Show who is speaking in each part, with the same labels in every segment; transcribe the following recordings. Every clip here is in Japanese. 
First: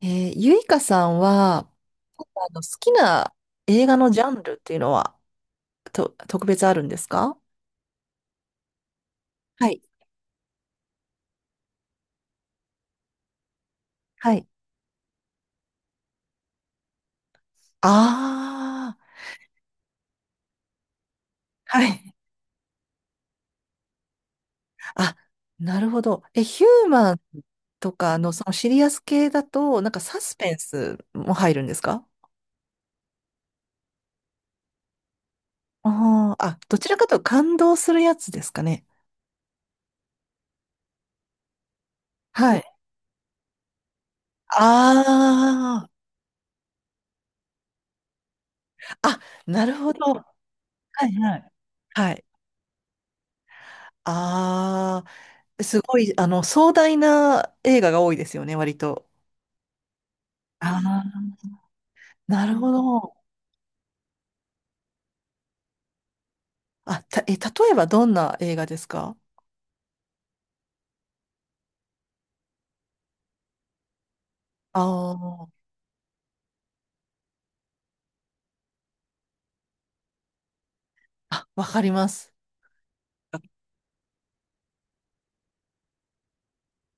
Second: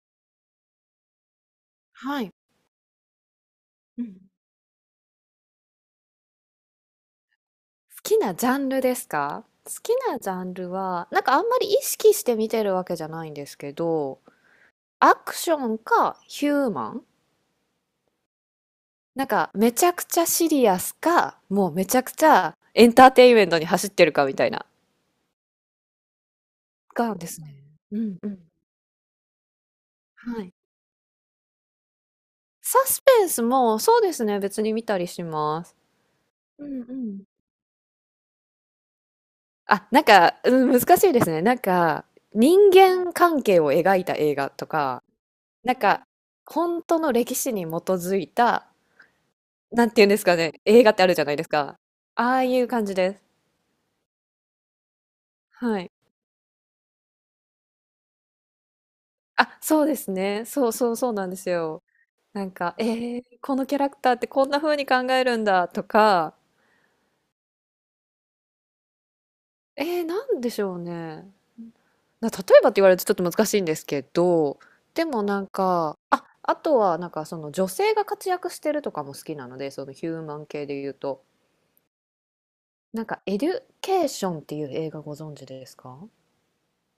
Speaker 1: ゆいかさんは、
Speaker 2: はい。
Speaker 1: 好きな映画
Speaker 2: う
Speaker 1: の
Speaker 2: ん。
Speaker 1: ジャンルっていうのは、特別あるんですか？は
Speaker 2: 好
Speaker 1: い。
Speaker 2: きなジャンルは、なんかあんまり意識して見てるわけじゃないんですけど、
Speaker 1: はい。
Speaker 2: アクションかヒューマン、
Speaker 1: あ
Speaker 2: なんかめちゃくちゃシリアスか、もう
Speaker 1: あは
Speaker 2: めちゃ
Speaker 1: い。
Speaker 2: くちゃエンターテインメントに走ってるかみたいな。
Speaker 1: あ、なるほど。ヒューマ
Speaker 2: が
Speaker 1: ン
Speaker 2: ですね。
Speaker 1: と
Speaker 2: うん
Speaker 1: か
Speaker 2: う
Speaker 1: の
Speaker 2: ん。
Speaker 1: そのシリアス系だと、なんかサス
Speaker 2: は
Speaker 1: ペ
Speaker 2: い。
Speaker 1: ンスも入るんですか？
Speaker 2: サスペンスもそうですね、別に見たりします。
Speaker 1: あ、
Speaker 2: う
Speaker 1: ど
Speaker 2: んう
Speaker 1: ちらかという
Speaker 2: ん。
Speaker 1: と感動するやつですかね。
Speaker 2: あ、なんか、うん、難しいですね。なんか
Speaker 1: は
Speaker 2: 人
Speaker 1: い。
Speaker 2: 間関係を描いた映画とか、なん
Speaker 1: あ
Speaker 2: か、本当の歴史に基づいた、
Speaker 1: あ、あ、なる
Speaker 2: なん
Speaker 1: ほ
Speaker 2: て言うん
Speaker 1: ど。
Speaker 2: で
Speaker 1: は
Speaker 2: すかね、映画ってあ
Speaker 1: い
Speaker 2: るじゃない
Speaker 1: は
Speaker 2: です
Speaker 1: い。
Speaker 2: か。
Speaker 1: は
Speaker 2: あ
Speaker 1: い。
Speaker 2: あいう感じです。
Speaker 1: あ
Speaker 2: は
Speaker 1: す
Speaker 2: い。
Speaker 1: ごい、壮大な映画が多いですよね、割と。
Speaker 2: あ、そうですね。そう
Speaker 1: あ
Speaker 2: そうそうなん
Speaker 1: あ、
Speaker 2: ですよ。な
Speaker 1: な
Speaker 2: ん
Speaker 1: るほ
Speaker 2: か、
Speaker 1: ど。
Speaker 2: このキャラクターってこんな風に考えるんだとか、
Speaker 1: 例えばどんな映画ですか？
Speaker 2: なんでしょうね。例えばって言われるとちょっと難しいんですけど、
Speaker 1: あ
Speaker 2: でもなん
Speaker 1: ー
Speaker 2: か、あ、あとはなんかその女性が活躍してるとかも好きなので、そのヒューマン系で言うと。
Speaker 1: あ、わかります。
Speaker 2: なんか、エデュケーションっていう映画ご存知ですか？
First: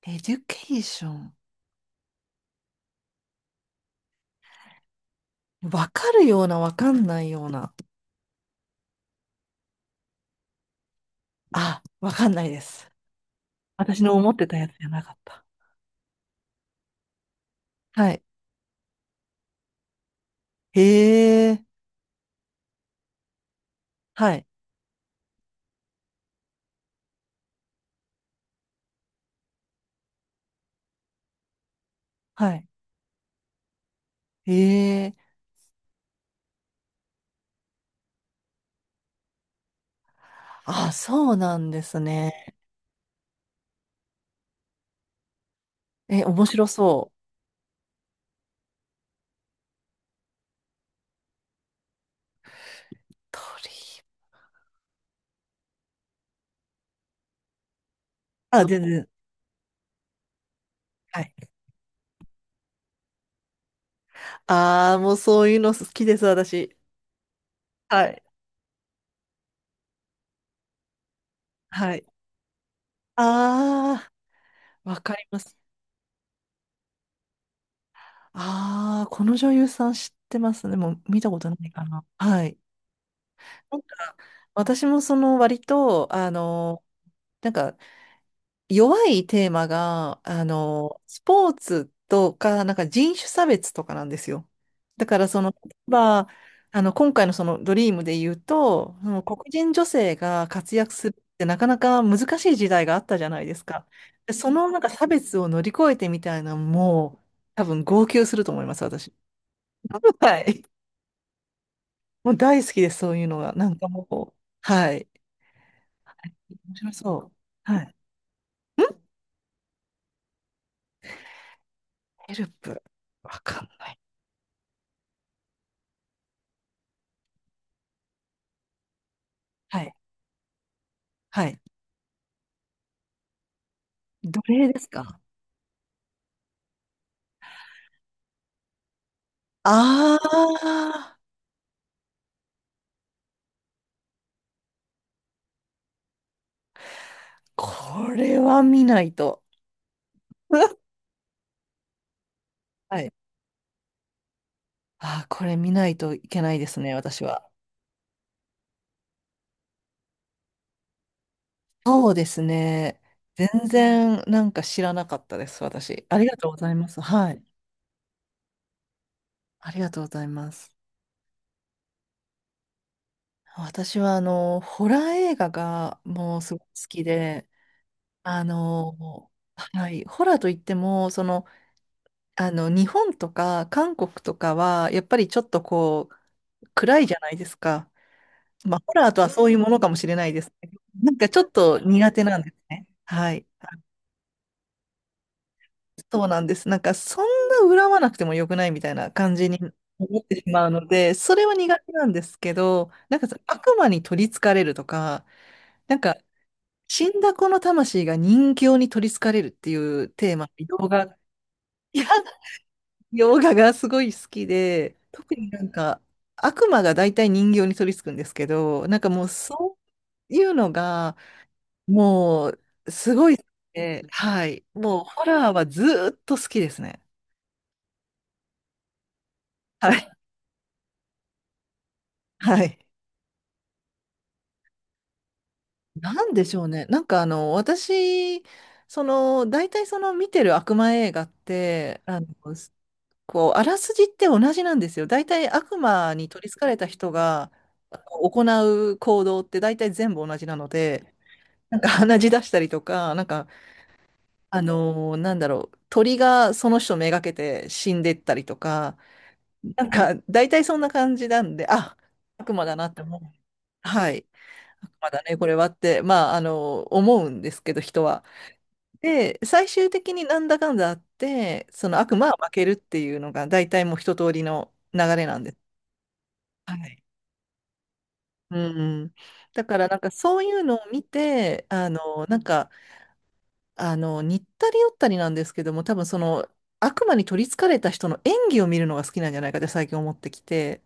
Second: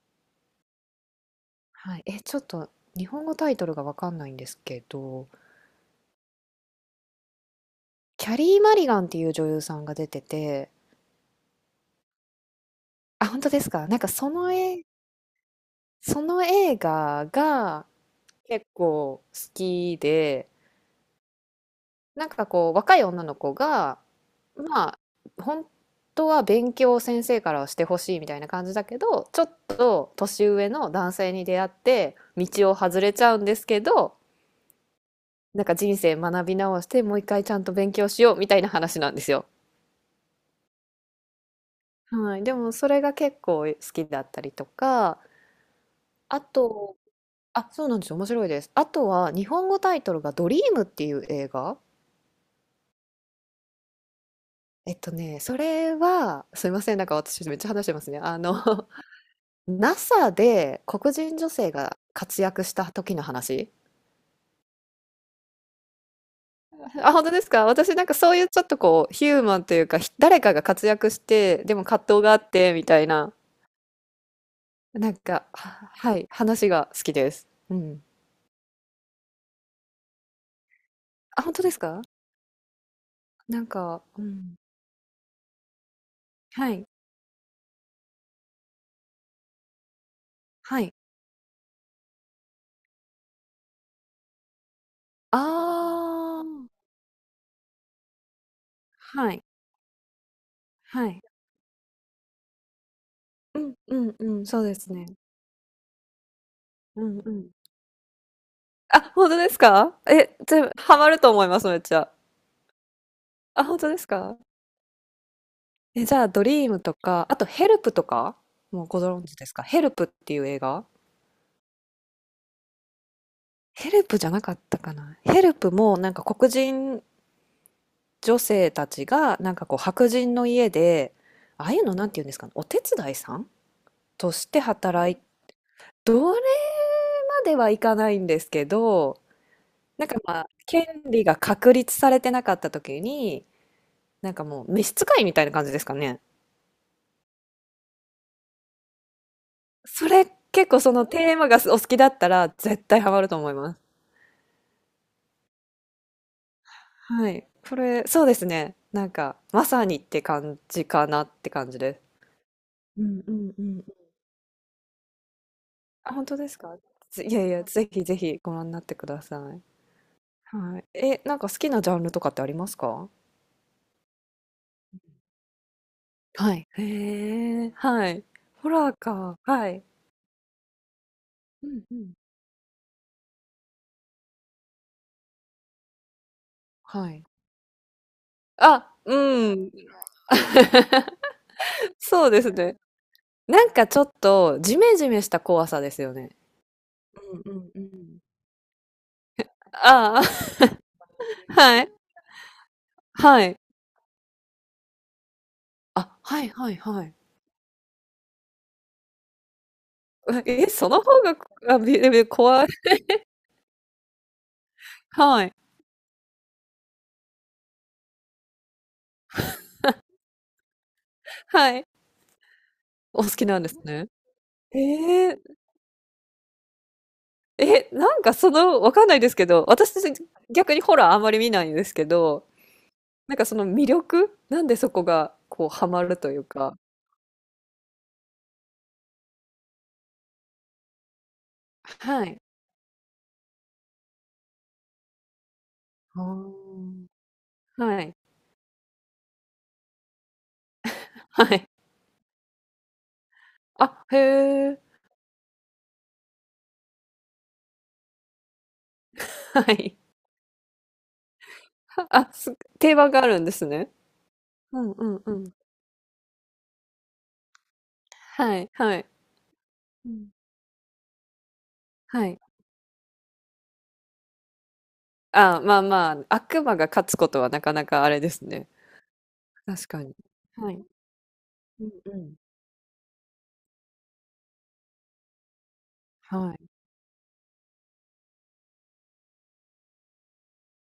Speaker 1: エデュケーション。
Speaker 2: はい、え、ちょっと日本語タイトルがわかんないんですけど、
Speaker 1: わかるような、わかんないような。
Speaker 2: キャリー・マリガンっていう女優さんが出てて、
Speaker 1: あ、わかんないです。
Speaker 2: あ、本当ですか？なん
Speaker 1: 私
Speaker 2: か
Speaker 1: の
Speaker 2: そ
Speaker 1: 思って
Speaker 2: の
Speaker 1: たやつ
Speaker 2: 絵、
Speaker 1: じゃなかった。
Speaker 2: その映画が
Speaker 1: はい。
Speaker 2: 結構好きで、
Speaker 1: へえ、
Speaker 2: なんかこう若い女の子が、
Speaker 1: はい、
Speaker 2: まあ本当は勉強を先生からはしてほしいみたいな感じだけど、ちょっと年上の男性に出会って
Speaker 1: はい。
Speaker 2: 道を外れちゃうんですけど、
Speaker 1: へえ、
Speaker 2: なんか人生学び直してもう一回ちゃんと勉強しようみたいな話なんですよ。
Speaker 1: あ、そうなんです
Speaker 2: はい、で
Speaker 1: ね。
Speaker 2: もそれが結構好きだったりとか、
Speaker 1: え、
Speaker 2: あ
Speaker 1: 面白
Speaker 2: と、
Speaker 1: そう。
Speaker 2: あ、そうなんですよ、面白いです。あとは日本語タイトルが「ドリーム」っていう映画。
Speaker 1: 鳥。
Speaker 2: えっとね、それは、すいません、なんか私めっちゃ話してますね。
Speaker 1: あ、全 然。
Speaker 2: NASA で黒
Speaker 1: はい。
Speaker 2: 人女性が活躍した時の話。
Speaker 1: ああ、もうそういうの好きです、私。
Speaker 2: あ、本当ですか？私な
Speaker 1: は
Speaker 2: んか
Speaker 1: い。
Speaker 2: そういうちょっとこう、ヒューマンというか、誰かが活躍して、でも
Speaker 1: はい。
Speaker 2: 葛藤があって、みたいな、
Speaker 1: ああ、わ
Speaker 2: な
Speaker 1: か
Speaker 2: ん
Speaker 1: りま
Speaker 2: か、
Speaker 1: す。
Speaker 2: はい、話が好きです。うん。
Speaker 1: ああ、この女優さん知ってますね。もう見たこ
Speaker 2: あ、
Speaker 1: と
Speaker 2: 本
Speaker 1: な
Speaker 2: 当
Speaker 1: い
Speaker 2: です
Speaker 1: か
Speaker 2: か？
Speaker 1: な。はい。
Speaker 2: なん
Speaker 1: なん
Speaker 2: か、
Speaker 1: か、
Speaker 2: うん。
Speaker 1: 私もその割と、
Speaker 2: はい、
Speaker 1: なんか、弱いテーマが、
Speaker 2: はい。
Speaker 1: スポーツとか、なんか人種差別とかなんですよ。だからその、例え
Speaker 2: あ
Speaker 1: ば、
Speaker 2: あ、
Speaker 1: 今回のそのドリームで言うと、その
Speaker 2: は
Speaker 1: 黒
Speaker 2: い、
Speaker 1: 人女性が活躍
Speaker 2: は
Speaker 1: する
Speaker 2: い。
Speaker 1: ってなかなか難しい時代があったじゃないで
Speaker 2: う
Speaker 1: す
Speaker 2: ん
Speaker 1: か。
Speaker 2: うんう
Speaker 1: で
Speaker 2: ん、
Speaker 1: そ
Speaker 2: そう
Speaker 1: の
Speaker 2: で
Speaker 1: なんか
Speaker 2: すね。
Speaker 1: 差別を乗り越えてみたいな、
Speaker 2: う
Speaker 1: も
Speaker 2: ん
Speaker 1: う、
Speaker 2: うん。
Speaker 1: 多分号泣すると思います、
Speaker 2: あ、
Speaker 1: 私。
Speaker 2: 本当ですか？え、
Speaker 1: は
Speaker 2: じ
Speaker 1: い。
Speaker 2: ゃあ、ハマると思います、めっちゃ。
Speaker 1: もう大好きです、そういうのが。
Speaker 2: あ、
Speaker 1: なん
Speaker 2: 本
Speaker 1: か
Speaker 2: 当です
Speaker 1: もう、
Speaker 2: か？
Speaker 1: はい。
Speaker 2: え、じゃあ、ドリー
Speaker 1: 面
Speaker 2: ム
Speaker 1: 白
Speaker 2: と
Speaker 1: そ
Speaker 2: か、
Speaker 1: う。
Speaker 2: あとヘル
Speaker 1: はい。
Speaker 2: プとか、もうご存知ですか？ヘルプっていう映画？
Speaker 1: ヘルプ。わかん
Speaker 2: ヘ
Speaker 1: ない。
Speaker 2: ルプじゃなかったかな。ヘルプもなんか黒人女性たちがなんかこう
Speaker 1: はい。
Speaker 2: 白人の家で、
Speaker 1: はい。
Speaker 2: ああいうのなんて言うんですかね、お手伝いさんと
Speaker 1: 奴
Speaker 2: して
Speaker 1: 隷です
Speaker 2: 働い、
Speaker 1: か？
Speaker 2: どれまではいかないんですけど、なんか
Speaker 1: あ
Speaker 2: まあ、権
Speaker 1: あー、
Speaker 2: 利が確立されてなかった時に、なんかもう召使いみたいな感じですかね。
Speaker 1: これは見ないと。
Speaker 2: それ結構そ のテーマがお好きだったら絶
Speaker 1: は
Speaker 2: 対
Speaker 1: い。
Speaker 2: ハマると思います。
Speaker 1: これ見ないといけないですね、私
Speaker 2: は
Speaker 1: は。
Speaker 2: い。これ、そうですね。なんか、まさにって感じかなって感じです。
Speaker 1: そうですね。
Speaker 2: うんう
Speaker 1: 全
Speaker 2: んうん。
Speaker 1: 然なんか知らなかったです、私。
Speaker 2: あ、
Speaker 1: あり
Speaker 2: 本
Speaker 1: が
Speaker 2: 当で
Speaker 1: とうご
Speaker 2: す
Speaker 1: ざい
Speaker 2: か？
Speaker 1: ます。は
Speaker 2: い
Speaker 1: い。
Speaker 2: やいや、ぜひぜひご覧になってください。
Speaker 1: ありがとうございます。
Speaker 2: はい。え、なんか好きなジャンルとかってありますか？
Speaker 1: 私はあの、ホラー映画がもうす
Speaker 2: は
Speaker 1: ごく
Speaker 2: い。
Speaker 1: 好きで、
Speaker 2: へえ、はい。
Speaker 1: あ
Speaker 2: ホラー
Speaker 1: の、
Speaker 2: か。はい。
Speaker 1: はい、ホラーといっても、
Speaker 2: うんうん。
Speaker 1: 日本とか韓国とかは、やっぱりちょっと暗い
Speaker 2: は
Speaker 1: じゃ
Speaker 2: い。
Speaker 1: ないですか。まあ、ホ
Speaker 2: あ、
Speaker 1: ラーとはそうい
Speaker 2: う
Speaker 1: う
Speaker 2: ん。
Speaker 1: ものかもしれないですね。なんかちょっと苦手
Speaker 2: そう
Speaker 1: な
Speaker 2: で
Speaker 1: んで
Speaker 2: す
Speaker 1: す
Speaker 2: ね。
Speaker 1: ね。はい。
Speaker 2: なんかちょっとジメジメした怖さですよ
Speaker 1: そう
Speaker 2: ね。
Speaker 1: なんです。なんかそん
Speaker 2: うんう
Speaker 1: な
Speaker 2: んう
Speaker 1: 恨まなく
Speaker 2: ん。
Speaker 1: てもよくないみたいな感じに思って
Speaker 2: あ
Speaker 1: しまうので、それは
Speaker 2: あ、
Speaker 1: 苦
Speaker 2: は
Speaker 1: 手
Speaker 2: い。
Speaker 1: なんですけど、なんかその
Speaker 2: はい。
Speaker 1: 悪魔に取り憑かれるとか、なんか
Speaker 2: あ、はいはいはい。
Speaker 1: 死んだ子の魂が人形に取り憑かれるっていうテーマ、
Speaker 2: え、
Speaker 1: 洋
Speaker 2: その
Speaker 1: 画、
Speaker 2: 方が、あ、
Speaker 1: いや、
Speaker 2: 怖い。
Speaker 1: 洋画がすごい好きで、特
Speaker 2: は
Speaker 1: に
Speaker 2: い。
Speaker 1: なんか悪魔が大体人形に取り憑くんですけど、なんかもうそういうのが、
Speaker 2: はい。
Speaker 1: もう、す
Speaker 2: お
Speaker 1: ご
Speaker 2: 好
Speaker 1: い好
Speaker 2: き
Speaker 1: き
Speaker 2: なんです
Speaker 1: で、
Speaker 2: ね。
Speaker 1: はい。もう、ホ
Speaker 2: ええ、
Speaker 1: ラーはずーっと好きですね。
Speaker 2: え、なんかその、わかんないですけど、
Speaker 1: は
Speaker 2: 私
Speaker 1: い。
Speaker 2: 逆にホラーあんまり見ないんですけど、
Speaker 1: はい。
Speaker 2: なんかその魅力なんでそこがこうハマる
Speaker 1: な
Speaker 2: と
Speaker 1: ん
Speaker 2: いう
Speaker 1: でしょう
Speaker 2: か。
Speaker 1: ね。なんか、私、大体その見てる悪魔映画って、
Speaker 2: はい。
Speaker 1: あらすじって同じなんですよ。大体悪魔
Speaker 2: あ
Speaker 1: に取り憑かれた
Speaker 2: ー、
Speaker 1: 人が
Speaker 2: はい。
Speaker 1: 行う行動って大体全部同じなので、
Speaker 2: はい。
Speaker 1: なんか鼻血出したりとか、なんか、
Speaker 2: あ、へえ。
Speaker 1: なんだろう、鳥がその人めがけて死んでったりとか、
Speaker 2: は
Speaker 1: なん
Speaker 2: い。
Speaker 1: か、大体そんな感じなんで、あ、
Speaker 2: あ、
Speaker 1: 悪魔だなっ
Speaker 2: 定
Speaker 1: て
Speaker 2: 番
Speaker 1: 思う。
Speaker 2: があるんですね。
Speaker 1: はい。
Speaker 2: う
Speaker 1: 悪
Speaker 2: んう
Speaker 1: 魔だ
Speaker 2: んう
Speaker 1: ね、こ
Speaker 2: ん。
Speaker 1: れはって、まあ、思うんですけど、人は。
Speaker 2: はい、はい。
Speaker 1: で、最終
Speaker 2: う
Speaker 1: 的に
Speaker 2: ん。
Speaker 1: なんだかんだあって、その悪
Speaker 2: は
Speaker 1: 魔は
Speaker 2: い。
Speaker 1: 負けるっていうのが、大体もう一通りの流れなんです。
Speaker 2: あ、まあまあ、悪
Speaker 1: は
Speaker 2: 魔が
Speaker 1: い。
Speaker 2: 勝つことはなかなかあれです
Speaker 1: う
Speaker 2: ね。
Speaker 1: ん。だから、
Speaker 2: 確
Speaker 1: なん
Speaker 2: か
Speaker 1: か
Speaker 2: に。
Speaker 1: そういう
Speaker 2: は
Speaker 1: の
Speaker 2: い。
Speaker 1: を見て、
Speaker 2: うんうん。
Speaker 1: なんか、似ったり寄ったりなんですけども、多分
Speaker 2: はい。
Speaker 1: 悪魔に取り憑かれた人の演技を見るのが好きなんじゃないかって最近思ってきて、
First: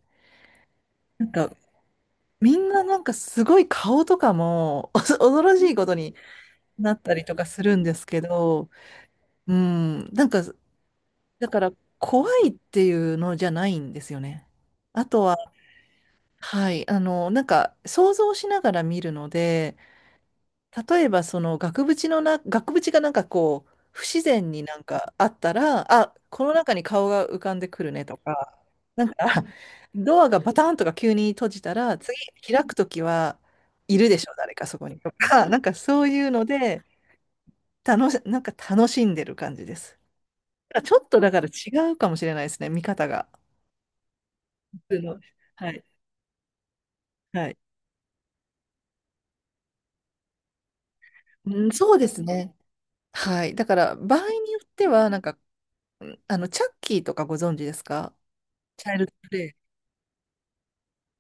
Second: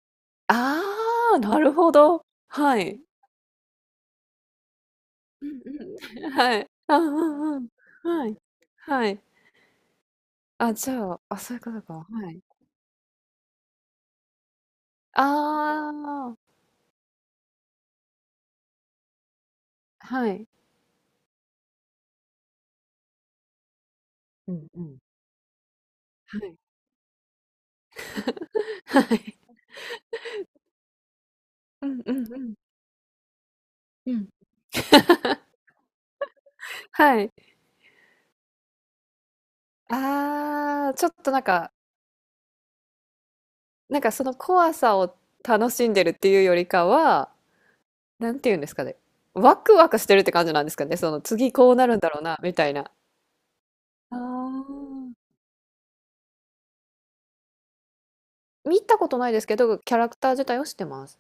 Speaker 2: あ
Speaker 1: なん
Speaker 2: あ、
Speaker 1: か、
Speaker 2: なるほど。
Speaker 1: みん
Speaker 2: は
Speaker 1: なな
Speaker 2: い。
Speaker 1: んかすごい顔とかも 恐
Speaker 2: う
Speaker 1: ろ
Speaker 2: ん
Speaker 1: しいことに
Speaker 2: うん。はい。
Speaker 1: な
Speaker 2: あ、
Speaker 1: っ
Speaker 2: う
Speaker 1: たりとか
Speaker 2: んう
Speaker 1: す
Speaker 2: ん。
Speaker 1: るんですけ
Speaker 2: はい。
Speaker 1: ど、
Speaker 2: はい。
Speaker 1: うん、なんか、
Speaker 2: あ、じゃあ、あ、
Speaker 1: だ
Speaker 2: そう
Speaker 1: か
Speaker 2: いう
Speaker 1: ら
Speaker 2: ことか。
Speaker 1: 怖
Speaker 2: はい。
Speaker 1: いっていうのじゃないんですよね。あとは、
Speaker 2: ああ、
Speaker 1: はい、なんか想像しながら見るので、
Speaker 2: はい。
Speaker 1: 例えばその額縁がなんか不自然
Speaker 2: う
Speaker 1: に
Speaker 2: ん
Speaker 1: な
Speaker 2: う
Speaker 1: ん
Speaker 2: ん。
Speaker 1: かあったら、あ、
Speaker 2: は
Speaker 1: この
Speaker 2: い。
Speaker 1: 中に顔が浮かんでくるねとか、
Speaker 2: は
Speaker 1: なんか
Speaker 2: い。
Speaker 1: ドアがバタンとか急に閉じた
Speaker 2: う
Speaker 1: ら、
Speaker 2: んう
Speaker 1: 次
Speaker 2: んうん。
Speaker 1: 開くときはいる
Speaker 2: う
Speaker 1: でし
Speaker 2: ん。
Speaker 1: ょ、誰かそこにとか、なんかそういうので、
Speaker 2: はい。
Speaker 1: なんか楽しんでる感じです。
Speaker 2: あ
Speaker 1: ち
Speaker 2: あ、
Speaker 1: ょ
Speaker 2: ち
Speaker 1: っ
Speaker 2: ょっ
Speaker 1: とだ
Speaker 2: とな
Speaker 1: か
Speaker 2: ん
Speaker 1: ら違
Speaker 2: か、
Speaker 1: うかもしれないですね、見方が。
Speaker 2: なんかその怖
Speaker 1: 普
Speaker 2: さ
Speaker 1: 通
Speaker 2: を
Speaker 1: のは
Speaker 2: 楽
Speaker 1: い。
Speaker 2: しんでるっていうよりかは、
Speaker 1: はい。
Speaker 2: なんて言うんですかね、ワクワクしてるって感じなんですかね、その次
Speaker 1: うん、
Speaker 2: こうな
Speaker 1: そう
Speaker 2: るん
Speaker 1: で
Speaker 2: だろ
Speaker 1: す
Speaker 2: うなみ
Speaker 1: ね。
Speaker 2: たいな。
Speaker 1: はい。だから、
Speaker 2: あ
Speaker 1: 場合によっては、なん
Speaker 2: あ。
Speaker 1: か、チャッキーとかご存知ですか？
Speaker 2: 見
Speaker 1: チャイ
Speaker 2: た
Speaker 1: ル
Speaker 2: こ
Speaker 1: ド
Speaker 2: と
Speaker 1: プ
Speaker 2: ないで
Speaker 1: レ
Speaker 2: す
Speaker 1: イ。
Speaker 2: けど、キャラクター自体を知ってます。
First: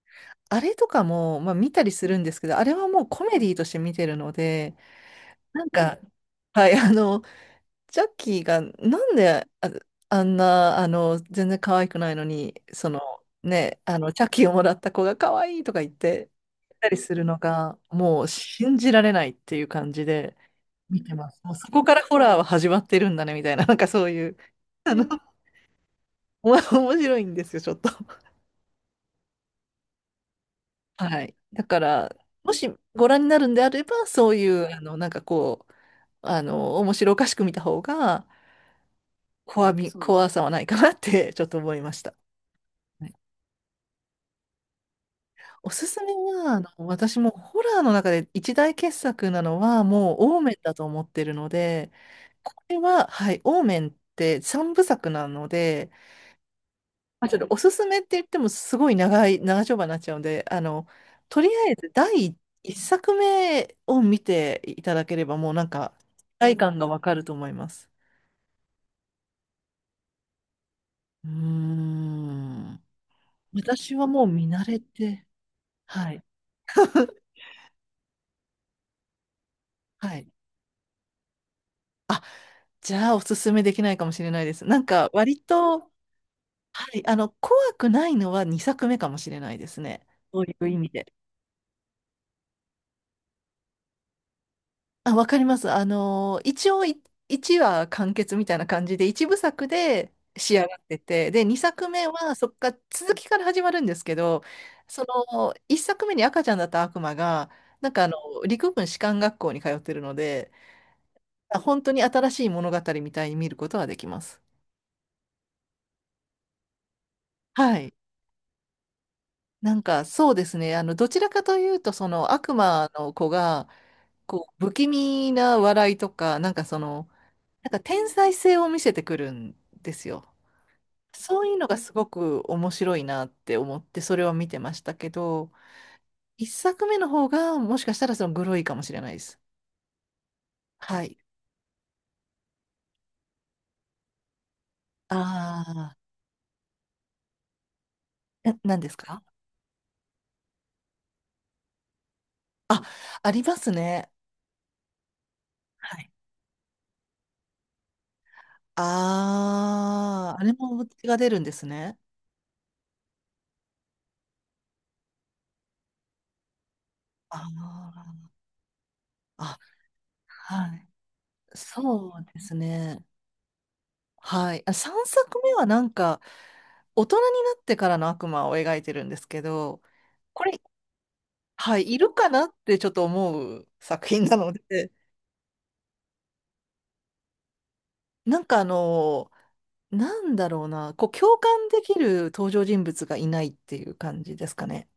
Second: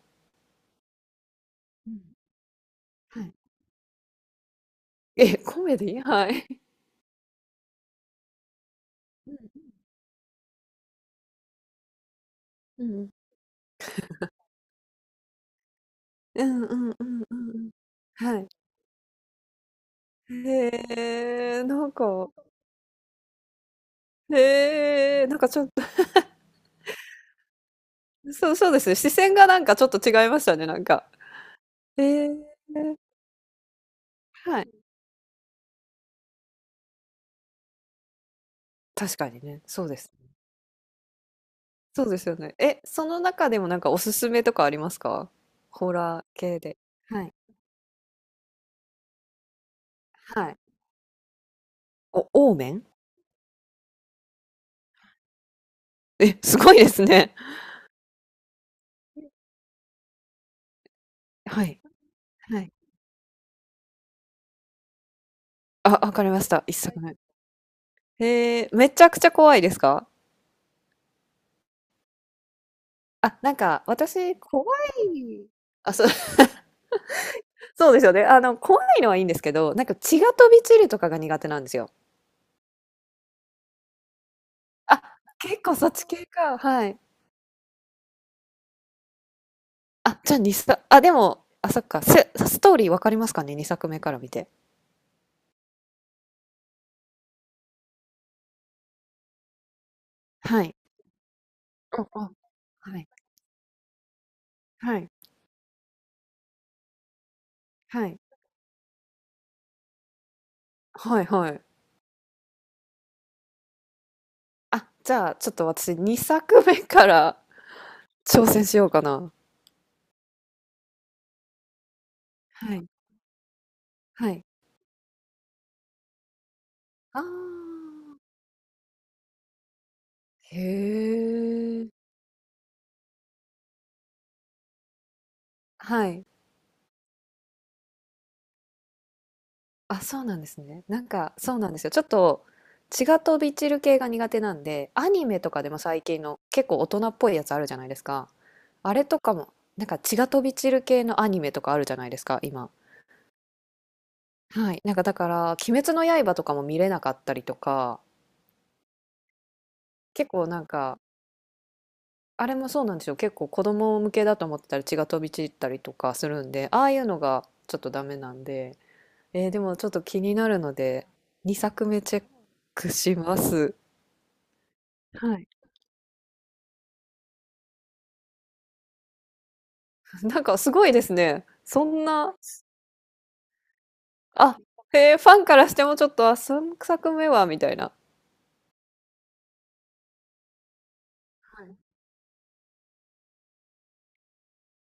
Speaker 1: あれとかも、まあ、見たり
Speaker 2: うん。
Speaker 1: するんですけど、あれはもうコ
Speaker 2: はい。
Speaker 1: メディとして見てるので、
Speaker 2: え、コ
Speaker 1: なん
Speaker 2: メデ
Speaker 1: かうん。
Speaker 2: ィ？はい。
Speaker 1: はい、ジャッキーがなんで
Speaker 2: う
Speaker 1: あんな、全然可愛くないのに、
Speaker 2: んうん。
Speaker 1: チャッキーをもらった子が可愛いとか言って
Speaker 2: うんう
Speaker 1: た
Speaker 2: ん。
Speaker 1: り
Speaker 2: う
Speaker 1: す
Speaker 2: んうん
Speaker 1: る
Speaker 2: う
Speaker 1: の
Speaker 2: んうんうん。
Speaker 1: が、もう
Speaker 2: はい。
Speaker 1: 信じられないっていう感じで見てます。もう
Speaker 2: へえ、
Speaker 1: そこ
Speaker 2: な
Speaker 1: か
Speaker 2: ん
Speaker 1: らホ
Speaker 2: か、
Speaker 1: ラーは始まってるんだね、みたいな、なんかそういう、
Speaker 2: へえ、なんかちょっと、
Speaker 1: 面白いんですよ、ちょっと。
Speaker 2: そうそうですね。視線がなんかちょっと違いましたね、なんか。
Speaker 1: はい。だから、
Speaker 2: ええ、
Speaker 1: もしご覧になるんであれば、そうい
Speaker 2: は
Speaker 1: う、
Speaker 2: い。
Speaker 1: なんか面白おかしく見た方が、
Speaker 2: 確かにね、そうで
Speaker 1: そう
Speaker 2: す。
Speaker 1: 怖さはないかなって、ちょっと思いまし
Speaker 2: そう
Speaker 1: た。
Speaker 2: ですよね。え、そ
Speaker 1: はい。
Speaker 2: の中でもなんかおすすめとかありますか？
Speaker 1: おす
Speaker 2: ホ
Speaker 1: すめ
Speaker 2: ラー
Speaker 1: は、
Speaker 2: 系で。
Speaker 1: 私
Speaker 2: は
Speaker 1: も
Speaker 2: い、
Speaker 1: ホラーの中で一大傑作なのは、もう、オー
Speaker 2: は
Speaker 1: メン
Speaker 2: い。
Speaker 1: だと思ってるので、
Speaker 2: お、
Speaker 1: こ
Speaker 2: オーメ
Speaker 1: れ
Speaker 2: ン？
Speaker 1: は、はい、オーメンって三部作なので、
Speaker 2: え、すごいです
Speaker 1: まあ、
Speaker 2: ね。
Speaker 1: ちょっとおすすめって言ってもすごい長丁場になっちゃうんで、とり
Speaker 2: は
Speaker 1: あえ
Speaker 2: い、
Speaker 1: ず第
Speaker 2: はい。
Speaker 1: 一作目を見ていただければもうなん
Speaker 2: あ、
Speaker 1: か、
Speaker 2: わかりまし
Speaker 1: 体
Speaker 2: た。一
Speaker 1: 感がわ
Speaker 2: 作
Speaker 1: か
Speaker 2: 目。
Speaker 1: ると思います。
Speaker 2: め。へえ、めちゃくちゃ怖いですか？
Speaker 1: うーん。
Speaker 2: あ、なんか
Speaker 1: 私はもう
Speaker 2: 私
Speaker 1: 見慣
Speaker 2: 怖
Speaker 1: れて、
Speaker 2: い。あ、そう、
Speaker 1: はい。
Speaker 2: そうですよね。あの、怖いのはいいんですけど、なんか
Speaker 1: は
Speaker 2: 血
Speaker 1: い。
Speaker 2: が飛び散るとかが苦手なんですよ。
Speaker 1: じゃあ、おすすめできないかもしれないです。なん
Speaker 2: あ、
Speaker 1: か、割
Speaker 2: 結構
Speaker 1: と、
Speaker 2: そっち系か。は
Speaker 1: は
Speaker 2: い。
Speaker 1: い、怖くないのは2作目かもしれないですね。
Speaker 2: あ、じゃあ
Speaker 1: そう
Speaker 2: に、
Speaker 1: いう意
Speaker 2: さ
Speaker 1: 味
Speaker 2: あ、で
Speaker 1: で。
Speaker 2: も、あ、そっか、ストーリーわかりますかね？2作目から見て。
Speaker 1: あ、わかります。一応1話完結みたいな感じで、一部作で仕上
Speaker 2: はい。
Speaker 1: がってて、で、2作
Speaker 2: う
Speaker 1: 目
Speaker 2: んうん。
Speaker 1: はそっから
Speaker 2: はい。
Speaker 1: 続きから始まるんですけど、
Speaker 2: は
Speaker 1: そ
Speaker 2: い。
Speaker 1: の1作目に赤ちゃんだった悪魔が、なんか
Speaker 2: はい。
Speaker 1: 陸軍士官学校に通ってるので、
Speaker 2: はいはい。
Speaker 1: 本当に新しい物語みたいに見ることはできます。
Speaker 2: あ、じゃあ、ちょっと私2作目から
Speaker 1: はい。
Speaker 2: 挑戦しようかな。
Speaker 1: なんかそうですね、どちらかというと、その悪
Speaker 2: はい。
Speaker 1: 魔の子が、
Speaker 2: はい。
Speaker 1: 不気味な笑いとか、
Speaker 2: あ
Speaker 1: なんか
Speaker 2: あ。
Speaker 1: 天才性を見せてくるんですよ。
Speaker 2: へ
Speaker 1: そういうのがす
Speaker 2: え。
Speaker 1: ごく面白いなって思ってそれを見てましたけど、
Speaker 2: はい。
Speaker 1: 一作目の方がもしかしたらグロいかもしれないです。
Speaker 2: あ、そうなんですね。な
Speaker 1: は
Speaker 2: ん
Speaker 1: い。
Speaker 2: か、そうなんですよ。ちょっと、血が飛び散る系が苦手なんで、アニメとかでも
Speaker 1: あ
Speaker 2: 最近の結構大人っぽいやつあるじゃないですか。
Speaker 1: あ、何で
Speaker 2: あ
Speaker 1: す
Speaker 2: れと
Speaker 1: か？
Speaker 2: かも、なんか血が飛び散る系のアニメとかあるじゃないですか、今。
Speaker 1: あ、ありますね。
Speaker 2: はい。なんかだから、鬼滅
Speaker 1: は
Speaker 2: の
Speaker 1: い。
Speaker 2: 刃とかも見れなかったりとか、結
Speaker 1: ああ、あ
Speaker 2: 構
Speaker 1: れ
Speaker 2: なん
Speaker 1: も
Speaker 2: か、
Speaker 1: 血が出るんですね。
Speaker 2: あれもそうなんですよ。結構子供向けだと思ってたら血が飛び散ったりとかするんで、ああいうのがちょっとダ
Speaker 1: あ
Speaker 2: メなんで、
Speaker 1: あ、
Speaker 2: でもちょっと気にな
Speaker 1: あ、
Speaker 2: るの
Speaker 1: はい。
Speaker 2: で、2作目チ
Speaker 1: そ
Speaker 2: ェ
Speaker 1: う
Speaker 2: ッ
Speaker 1: です
Speaker 2: ク
Speaker 1: ね。
Speaker 2: します。
Speaker 1: はい。あ、3
Speaker 2: は
Speaker 1: 作
Speaker 2: い
Speaker 1: 目はなんか大人になってからの悪魔を描いてるんですけど、
Speaker 2: な
Speaker 1: こ
Speaker 2: んか
Speaker 1: れ、
Speaker 2: すごいですね。
Speaker 1: は
Speaker 2: そ
Speaker 1: い、い
Speaker 2: ん
Speaker 1: るか
Speaker 2: な、
Speaker 1: なってちょっと思う作品なの
Speaker 2: あ、
Speaker 1: で、
Speaker 2: へえ、ファンからしてもちょっと、あ、3作目はみたいな。
Speaker 1: なんかなんだろうな、共
Speaker 2: は
Speaker 1: 感
Speaker 2: い。
Speaker 1: できる登場人物がいないっていう感じですかね。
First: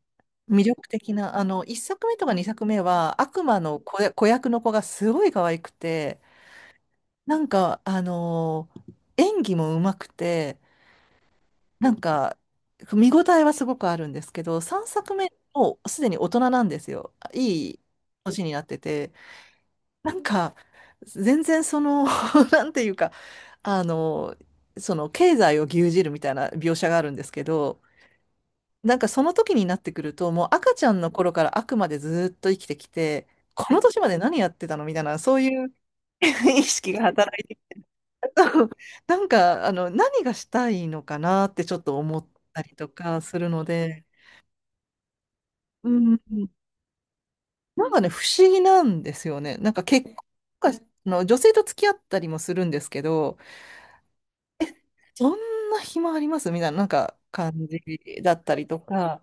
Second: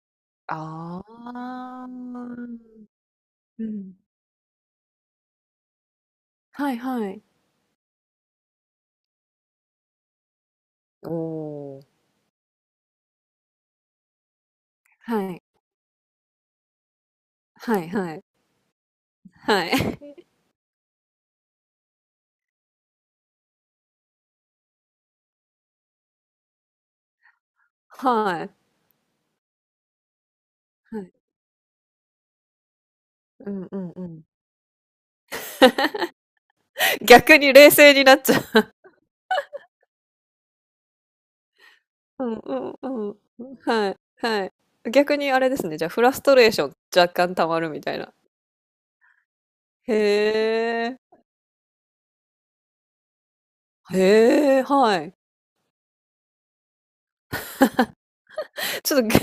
Speaker 1: 魅力
Speaker 2: あ
Speaker 1: 的な、一作目とか二
Speaker 2: あ。
Speaker 1: 作目は悪魔
Speaker 2: う
Speaker 1: の
Speaker 2: ん。
Speaker 1: 子や、子役の子がすごい可愛くて、
Speaker 2: はいはい。
Speaker 1: なんか演技も上手くて、
Speaker 2: おお。
Speaker 1: なんか見応えはすごくあるんですけど、三作目
Speaker 2: はい。
Speaker 1: もうすでに大人なんですよ。い
Speaker 2: は
Speaker 1: い
Speaker 2: いはい。
Speaker 1: 年になってて、
Speaker 2: はい。
Speaker 1: なん か、全然なんていうか、あの、その経済を牛耳るみたいな描写があるんですけど、
Speaker 2: はい。
Speaker 1: なんかその時になってくると、もう赤ちゃ
Speaker 2: は
Speaker 1: んの
Speaker 2: い。
Speaker 1: 頃からあくまでずっと生きてきて、
Speaker 2: うん
Speaker 1: こ
Speaker 2: う
Speaker 1: の
Speaker 2: ん
Speaker 1: 年
Speaker 2: う
Speaker 1: まで
Speaker 2: ん。
Speaker 1: 何やってたのみたいな、そういう 意識が
Speaker 2: 逆
Speaker 1: 働い
Speaker 2: に
Speaker 1: て
Speaker 2: 冷静になっ
Speaker 1: る
Speaker 2: ち
Speaker 1: と、
Speaker 2: ゃう。
Speaker 1: なんか、何がしたいのかなってちょっと思
Speaker 2: う
Speaker 1: っ
Speaker 2: んう
Speaker 1: たり
Speaker 2: ん
Speaker 1: と
Speaker 2: うん。
Speaker 1: かするの
Speaker 2: はい、
Speaker 1: で、
Speaker 2: はい。逆にあれですね、じゃ
Speaker 1: う
Speaker 2: あフラ
Speaker 1: ん、
Speaker 2: ストレーション若干溜まるみ
Speaker 1: なん
Speaker 2: たい
Speaker 1: かね、
Speaker 2: な。
Speaker 1: 不思議なんですよね。なんか
Speaker 2: へ
Speaker 1: 結婚とか、
Speaker 2: え。
Speaker 1: あの女性と付き合ったりもするんですけど、
Speaker 2: へえ、はい。
Speaker 1: そんな暇ありますみたいな、なんか感じだったりと
Speaker 2: ちょっと
Speaker 1: か、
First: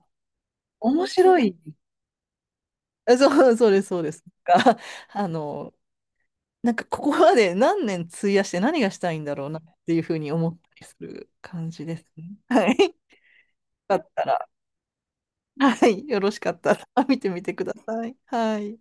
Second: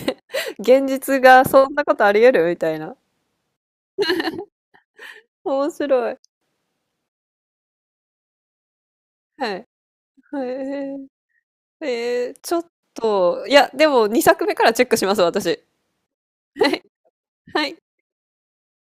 Speaker 2: げ 現
Speaker 1: 面
Speaker 2: 実
Speaker 1: 白
Speaker 2: が
Speaker 1: い。
Speaker 2: そんなことあり得るみたいな。
Speaker 1: そう、そうです、そうです。あ
Speaker 2: 面
Speaker 1: の、
Speaker 2: 白い。
Speaker 1: なんかここまで何年費やして何がしたいんだろう
Speaker 2: は
Speaker 1: なっ
Speaker 2: い。
Speaker 1: ていうふうに
Speaker 2: はい。
Speaker 1: 思ったりする感じですね。
Speaker 2: ちょっ
Speaker 1: はい。よ
Speaker 2: と、いや、で
Speaker 1: か
Speaker 2: も
Speaker 1: った
Speaker 2: 2作
Speaker 1: ら、
Speaker 2: 目からチェックします、私。
Speaker 1: はい、よろしかっ
Speaker 2: は
Speaker 1: た
Speaker 2: い。
Speaker 1: ら見てみてく
Speaker 2: は
Speaker 1: だ
Speaker 2: い。
Speaker 1: さい。はい。